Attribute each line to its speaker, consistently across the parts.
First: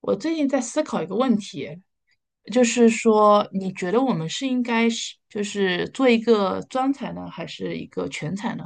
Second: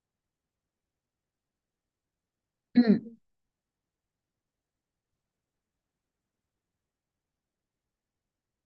Speaker 1: 我最近在思考一个问题，就是
Speaker 2: 嗯，
Speaker 1: 说，你觉得我们应该是就是做一个专才呢，还是一个全才呢？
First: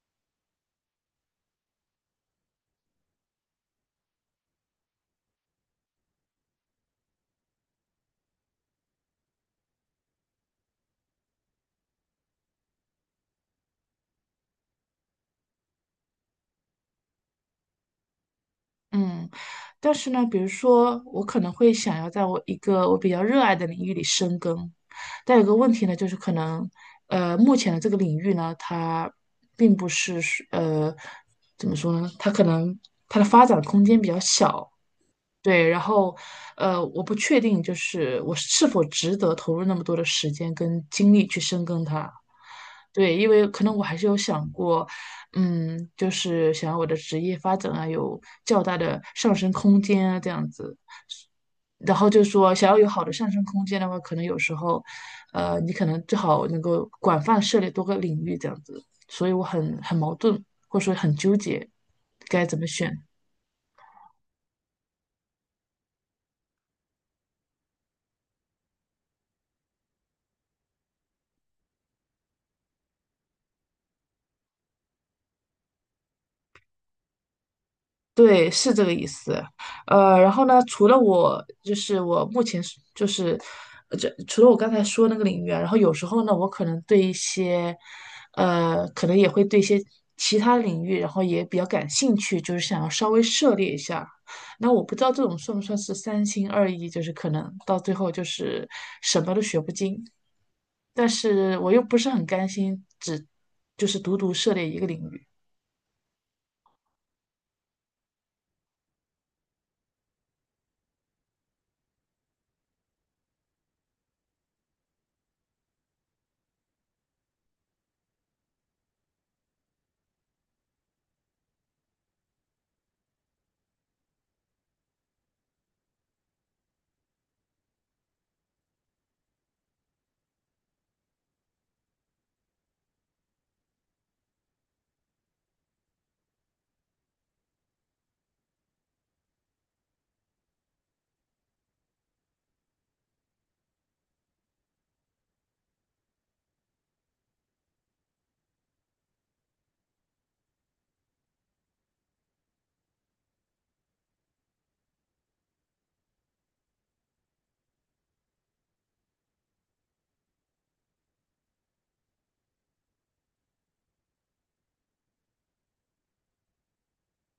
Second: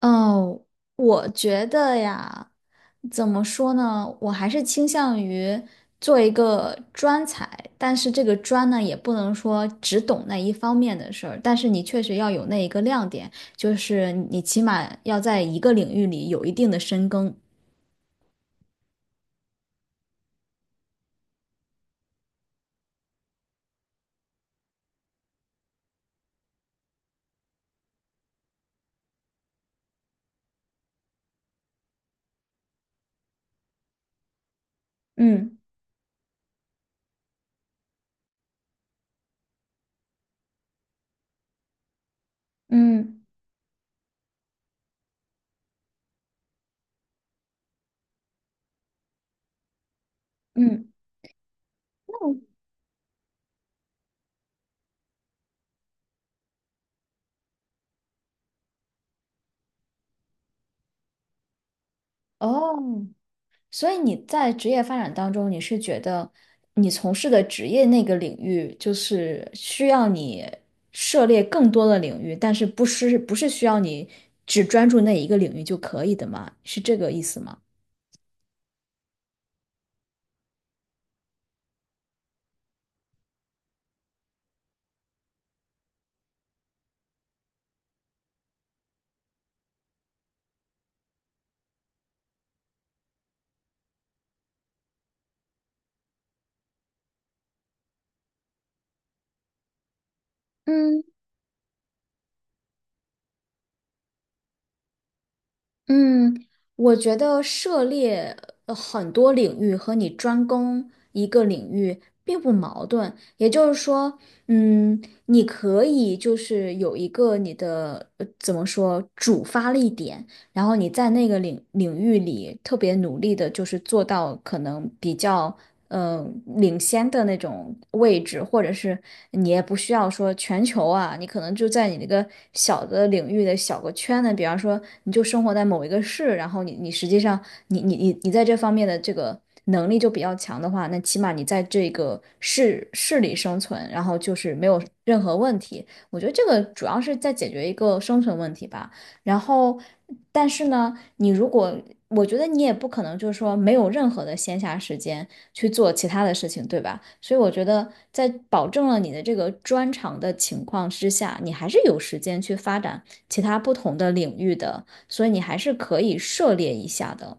Speaker 2: 哦，我觉得呀，怎么说呢？我还是倾向于做一个专才，但是这个专呢，也不能说只懂那一方面的事儿，但是你确实要有那一个亮点，就是你起码要在一个领域里有一定的深耕。
Speaker 1: 嗯，但是呢，比如说，我可能会想要在我一个我比较热爱的领域里深耕，但有个问题呢，就是可能，目前的这个领域呢，它并不是呃，怎么说呢？它可能它的发展空间比较小，
Speaker 2: 嗯
Speaker 1: 对，然后，我不确定，就是我是否值得投入那么多的时间跟精力去深耕它。对，
Speaker 2: 嗯
Speaker 1: 因为可能我还是有想过，嗯，就是想要我的职业发展啊，有较大的上升空间啊，这样子。
Speaker 2: 嗯，
Speaker 1: 然后就说，想要有好的上升空间的话，可能有时候，你可能最好能够广泛涉猎多个领域这样子。所以我很矛盾，或者说很纠结，该怎么选。
Speaker 2: 哦。所以你在职业发展当中，你是觉得你从事的职业那个领域，就是需要你涉猎更多的领域，但是不是需要你只专注那一个领域就可以的吗？是这个意思吗？
Speaker 1: 对，是这个意思。然后呢，除了我，就是我目前是就是，除了我刚才说那个领域啊，然后有时候呢，我可能对一些，可能也会对一些其他领域，然后也比较感兴趣，就是想要稍微涉猎一下。那我不知道这种算不算是三心二意，就是可能到最后就是什么都学不精，
Speaker 2: 嗯。
Speaker 1: 但是我又不是很甘心只就是独独涉猎一个领域。
Speaker 2: 嗯，我觉得涉猎很多领域和你专攻一个领域并不矛盾，也就是说，嗯，你可以就是有一个你的怎么说主发力点，然后你在那个领域里特别努力的，就是做到可能比较。嗯，领先的那种位置，或者是你也不需要说全球啊，你可能就在你那个小的领域的小个圈子，比方说你就生活在某一个市，然后你你实际上你在这方面的这个能力就比较强的话，那起码你在这个市里生存，然后就是没有任何问题。我觉得这个主要是在解决一个生存问题吧。然后，但是呢，你如果我觉得你也不可能就是说没有任何的闲暇时间去做其他的事情，对吧？所以我觉得在保证了你的这个专长的情况之下，你还是有时间去发展其他不同的领域的，所以你还是可以涉猎一下的。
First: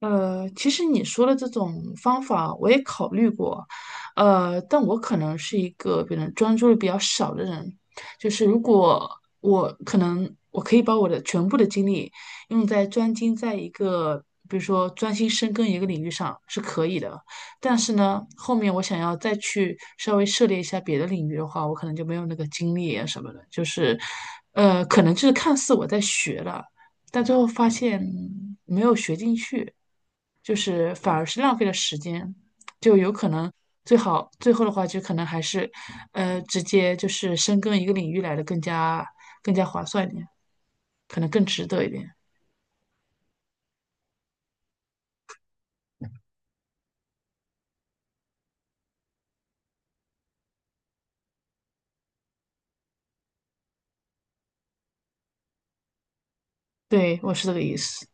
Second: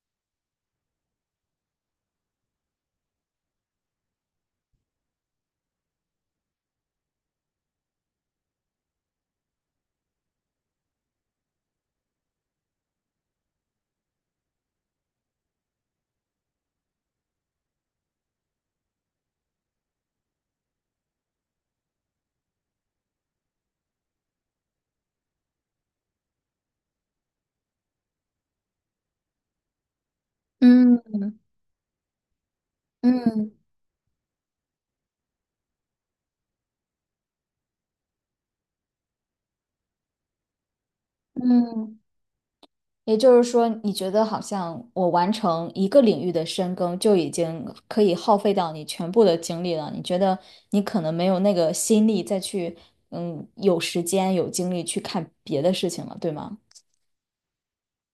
Speaker 1: 其实你说的这种方法我也考虑过，但我可能是一个别人专注力比较少的人，就是如果我可以把我的全部的精力用在专精在一个，比如说专心深耕一个领域上是可以的，但是呢，后面我想要再去稍微涉猎一下别的领域的话，我可能就没有那个精力啊什么的，就是，可能就是看似我在学了。但最后发现没有学进去，就是反
Speaker 2: 嗯
Speaker 1: 而是浪费了时间，就有可
Speaker 2: 嗯
Speaker 1: 能最好最后的话就可能还是，直接就是深耕一个领域来的更加划算一点，可能更值得一
Speaker 2: 嗯。
Speaker 1: 点。
Speaker 2: 也就是说，你觉得好像我完成一个领域的深耕，就已经可以耗费掉你全部的精力了。你觉得你可能没有那个心力再去，有时间有精力去看别的事情了，对吗？
Speaker 1: 对，我是这个意思。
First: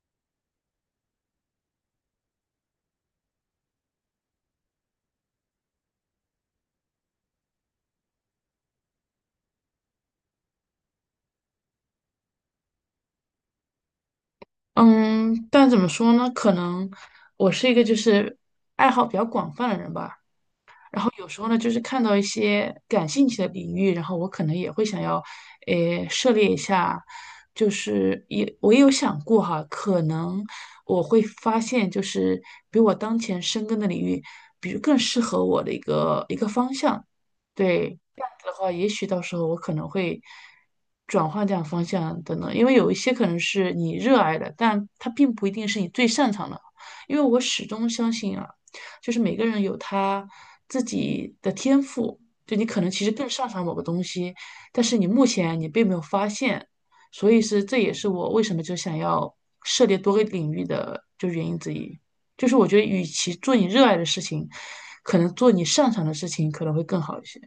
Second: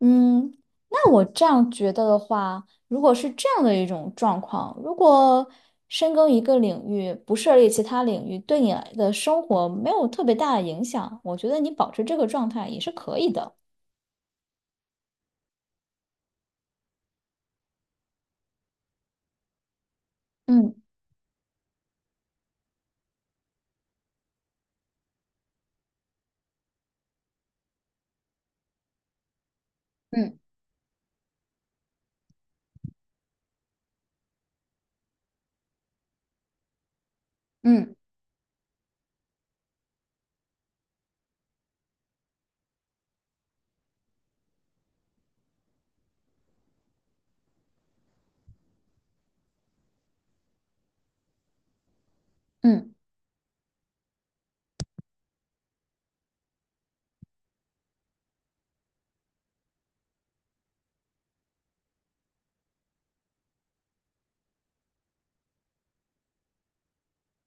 Speaker 2: 嗯，那我这样觉得的话，如果是这样的一种状况，如果深耕一个领域，不涉猎其他领域，对你的生活没有特别大的影响，我觉得你保持这个状态也是可以的。
Speaker 1: 嗯，但怎么说呢？可能我是一个就是爱好比较广泛的人吧，
Speaker 2: 嗯
Speaker 1: 然后有时候呢，就是看到一些感兴趣的领域，然后我可能也会想要，诶，涉猎一下。就是我也有想过哈，可
Speaker 2: 嗯
Speaker 1: 能我会发现，就是比我当前深耕的领域，比如更适合我的一个方向。对，
Speaker 2: 嗯
Speaker 1: 这样子的话，也许到时候我可能会转换这样方向等等，因为有一些可能是你热爱的，但它并不一定是你最擅长的。因为我始终相信啊。就是每个人有他自己的天赋，就你可能
Speaker 2: 嗯。
Speaker 1: 其实更擅长某个东西，但是你目前你并没有发现，所以是这也是我为什么就想要涉猎多个领域的就原因之一，就是我觉得与其做你热爱的事情，可能做你擅长的事情可能会更好一些。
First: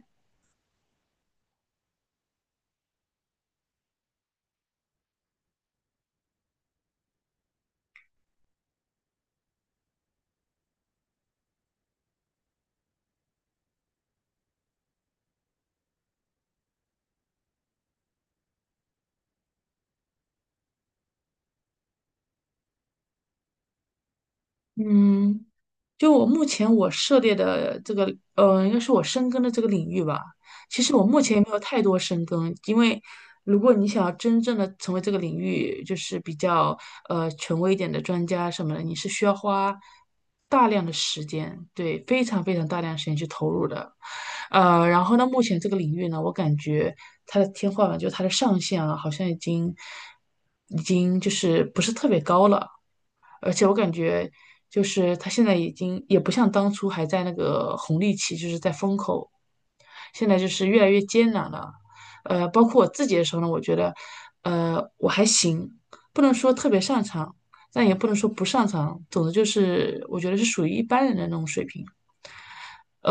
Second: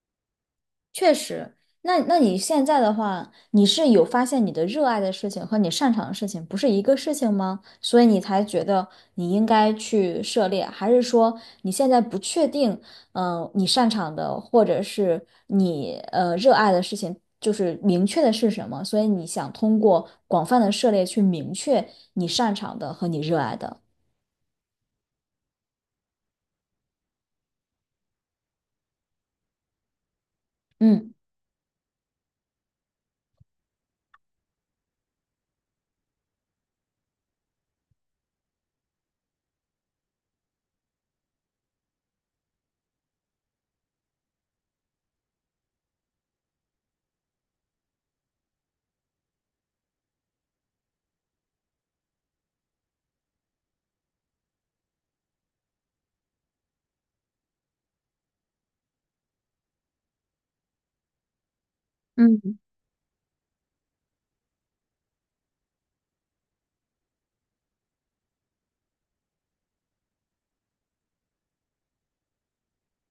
Speaker 2: 确实，那你现在的话，你是有发现你的热爱的事情和你擅长的事情不是一个事情吗？所以你才觉得你应该去涉猎，还是说你现在不确定，你擅长的或者是你热爱的事情就是明确的是什么？所以你想通过广泛的涉猎去明确你擅长的和你热爱的。
Speaker 1: 嗯，就我目前我涉猎的这个，应该是我深耕的这个领域吧。其实我
Speaker 2: 嗯。
Speaker 1: 目前也没有太多深耕，因为如果你想要真正的成为这个领域就是比较权威一点的专家什么的，你是需要花大量的时间，对，非常非常大量的时间去投入的。然后呢，目前这个领域呢，我感觉它的天花板，就是它的上限啊，好像已经就是不是特别高了。而且我感觉就是他现在已经也不像当初还在那个红利期，就是在风口，现在就是越来越艰难了。
Speaker 2: 嗯
Speaker 1: 包括我自己的时候呢，我觉得，我还行，不能说特别擅长，但也不能说不擅长，总之就是我觉得是属于一般人的那种水平。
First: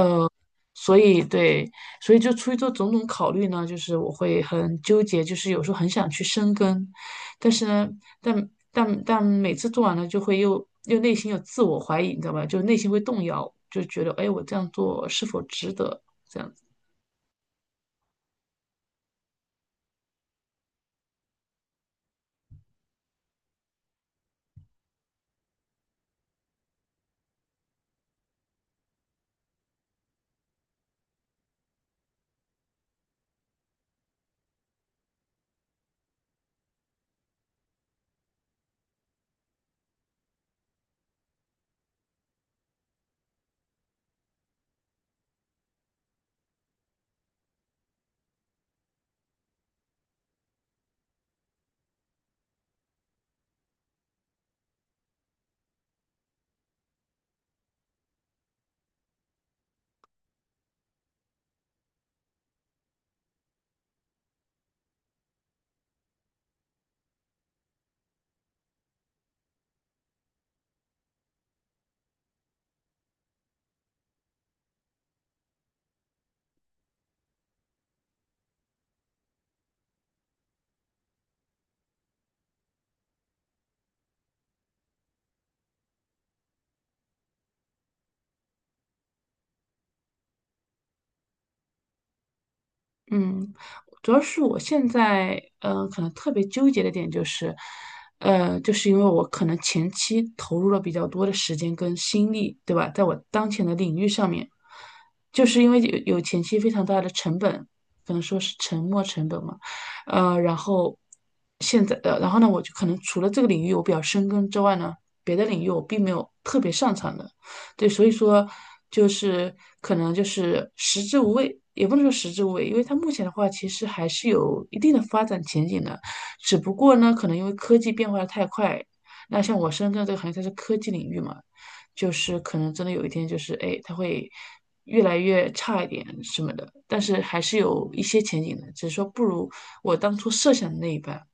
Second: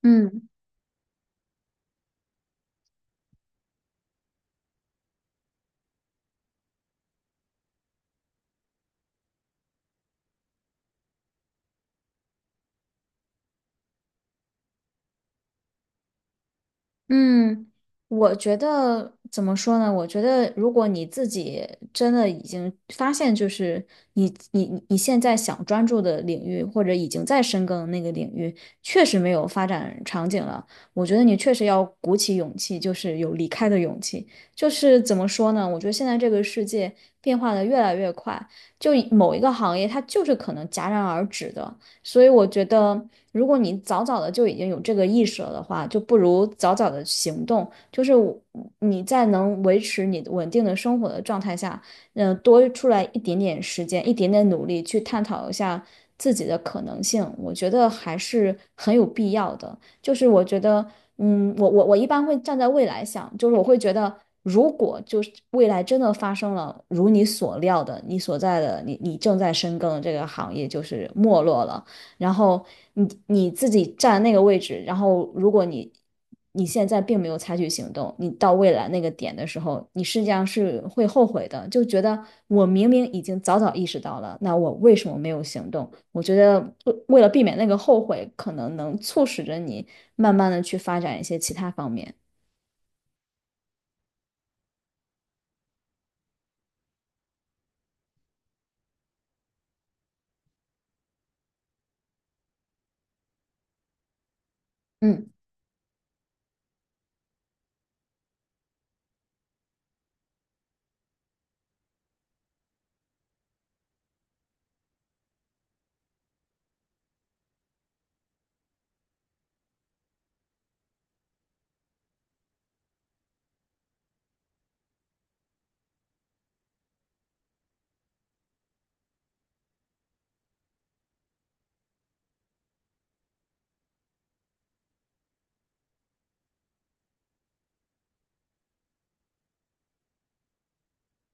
Speaker 2: 嗯。
Speaker 1: 所以对，所以就出于这种种考虑呢，就是我会很纠结，就是有时候很想去深耕，但是呢，但每次做完了就会又内心有自我怀疑，你知道吧？就内心会动摇，就觉得哎，我这样做是否值得？这样子，
Speaker 2: 嗯，我觉得怎么说呢？我觉得如果你自己真的已经发现，就是你现在想专注的领域，或者已经在深耕的那个领域，确实没有发展场景了，我觉得你确实要鼓起勇气，就是有离开的勇气。就是怎么说呢？我觉得现在这个世界变化的越来越快，就某一个行业它就是可能戛然而止的，所以我觉得。如果你早早的就已经有这个意识了的话，就不如早早的行动。就是你在能维持你稳定的生活的状态下，多出来一点点时间，一点点努力去探讨一下自己的可能性，我觉得还是很有必要的。就是我觉得，我一般会站在未来想，就是我会觉得。如果就是未来真的发生了如你所料的，你所在的你你正在深耕的这个行业就是没落了，然后你自己站那个位置，然后如果你现在并没有采取行动，你到未来那个点的时候，你实际上是会后悔的，就觉得我明明已经早早意识到了，那我为什么没有行动？我觉得为了避免那个后悔，可能能促使着你慢慢的去发展一些其他方面。
Speaker 1: 嗯。主要是我现在，可能特别纠结的点就是，就是因为我可能前期投入了比较多的时间跟心力，对吧？在我当前的领域上面，
Speaker 2: 嗯。
Speaker 1: 就是因为有前期非常大的成本，可能说是沉没成本嘛，然后现在，然后呢，我就可能除了这个领域我比较深耕之外呢，别的领域我并没有特别擅长的。对，所以说就是可能就是食之无味，也不能说食之无味，因为它目前的话其实还是有一定的发展前景的，只不过呢，可能因为科技变化的太快，那像我深圳这个行业它是科技领域嘛，就是可能真的有一天就是哎，它会越来越差一点什么的，但是还是有一些前景的，只是说不如我当初设想的那一半。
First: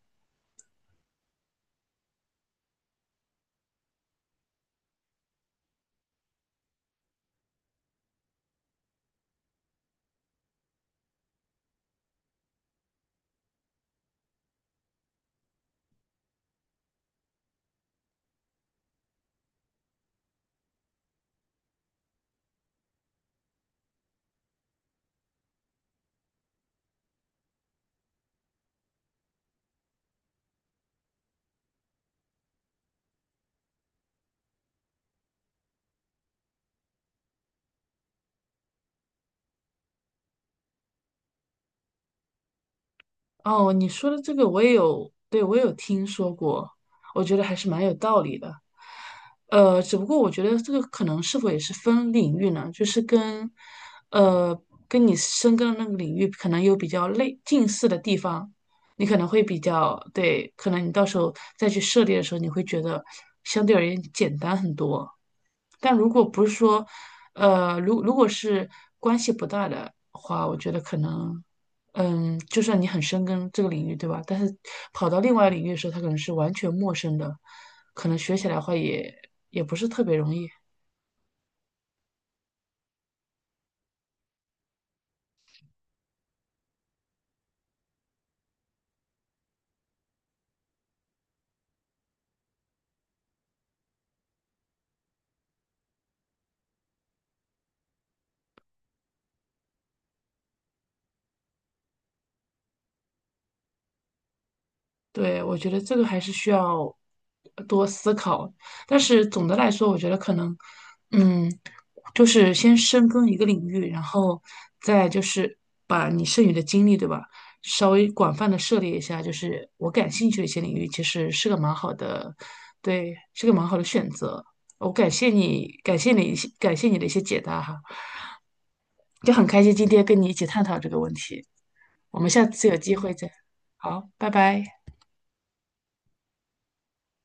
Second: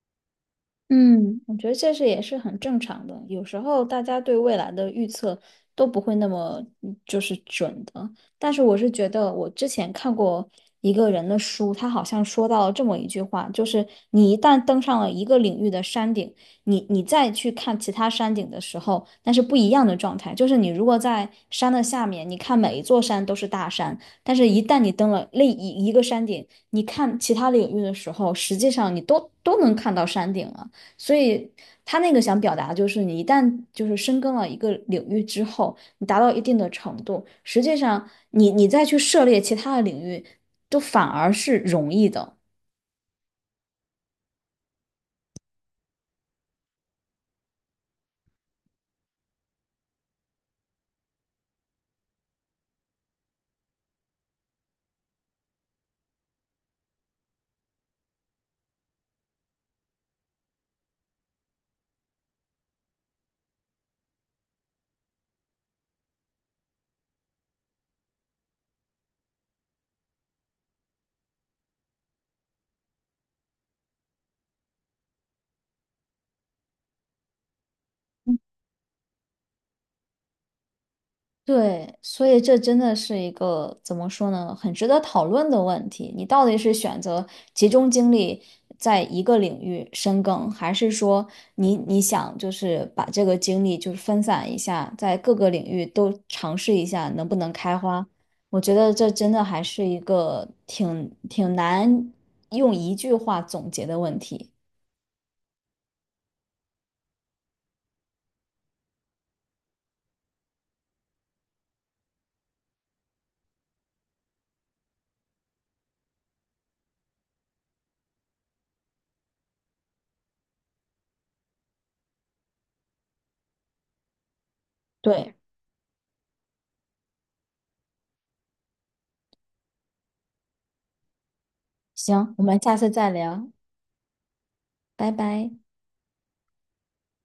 Speaker 2: 嗯，我觉得这是也是很正常的。有时候大家对未来的预测都不会那么就是准的。但是我是觉得，我之前看过一个人的书，他好像说到了这么一句话，就是你一旦登上了一个领域的山顶，你再去看其他山顶的时候，那是不一样的状态。就是你如果在山的下面，你看每一座山都是大山，但是一旦你登了另一个山顶，你看其他领域的时候，实际上你都能看到山顶了。所以他那个想表达的就是，你一旦就是深耕了一个领域之后，你达到一定的程度，实际上你再去涉猎其他的领域，都反而是容易的。
Speaker 1: 哦，你说的这个我也有，对，我也有听说过，我觉得还是蛮有道理的。只不过我觉得这个可能是否也是分领域呢，就是跟，呃，跟你深耕的那个领域可能有比较类近似的地方，你可能会比较，对，可能你到时候再去涉猎的时候，你会觉得相对而言简单很多。但如果不是说，如果是关系不大的话，我觉得可能嗯，就算你很深耕这个领域，对吧？但是跑到另外领域的时候，它可能是完全陌生的，可能学起来的话也不是特别容易。
Speaker 2: 对，所以这真的是一个怎么说呢，很值得讨论的问题。你到底是选择集中精力在一个领域深耕，还是说你你想就是把这个精力就是分散一下，在各个领域都尝试一下能不能开花？我觉得这真的还是一个挺难用一句话总结的问题。
Speaker 1: 对，我觉得这个还是需要多思考。但是总的来说，我觉得可能，嗯，就是先深耕一个领域，然后再就是把你剩余的精力，对吧？稍微广泛的涉猎一下，就是我感兴趣的一些领域，其实是个蛮好的，对，是个蛮好的选择。我感谢
Speaker 2: 对，
Speaker 1: 你，感谢你一些感谢你的一些解答哈，就很开心今天跟你一起探讨这个问题。我们
Speaker 2: 行，我
Speaker 1: 下
Speaker 2: 们
Speaker 1: 次有
Speaker 2: 下次
Speaker 1: 机
Speaker 2: 再
Speaker 1: 会再，
Speaker 2: 聊，
Speaker 1: 好，拜拜。
Speaker 2: 拜拜。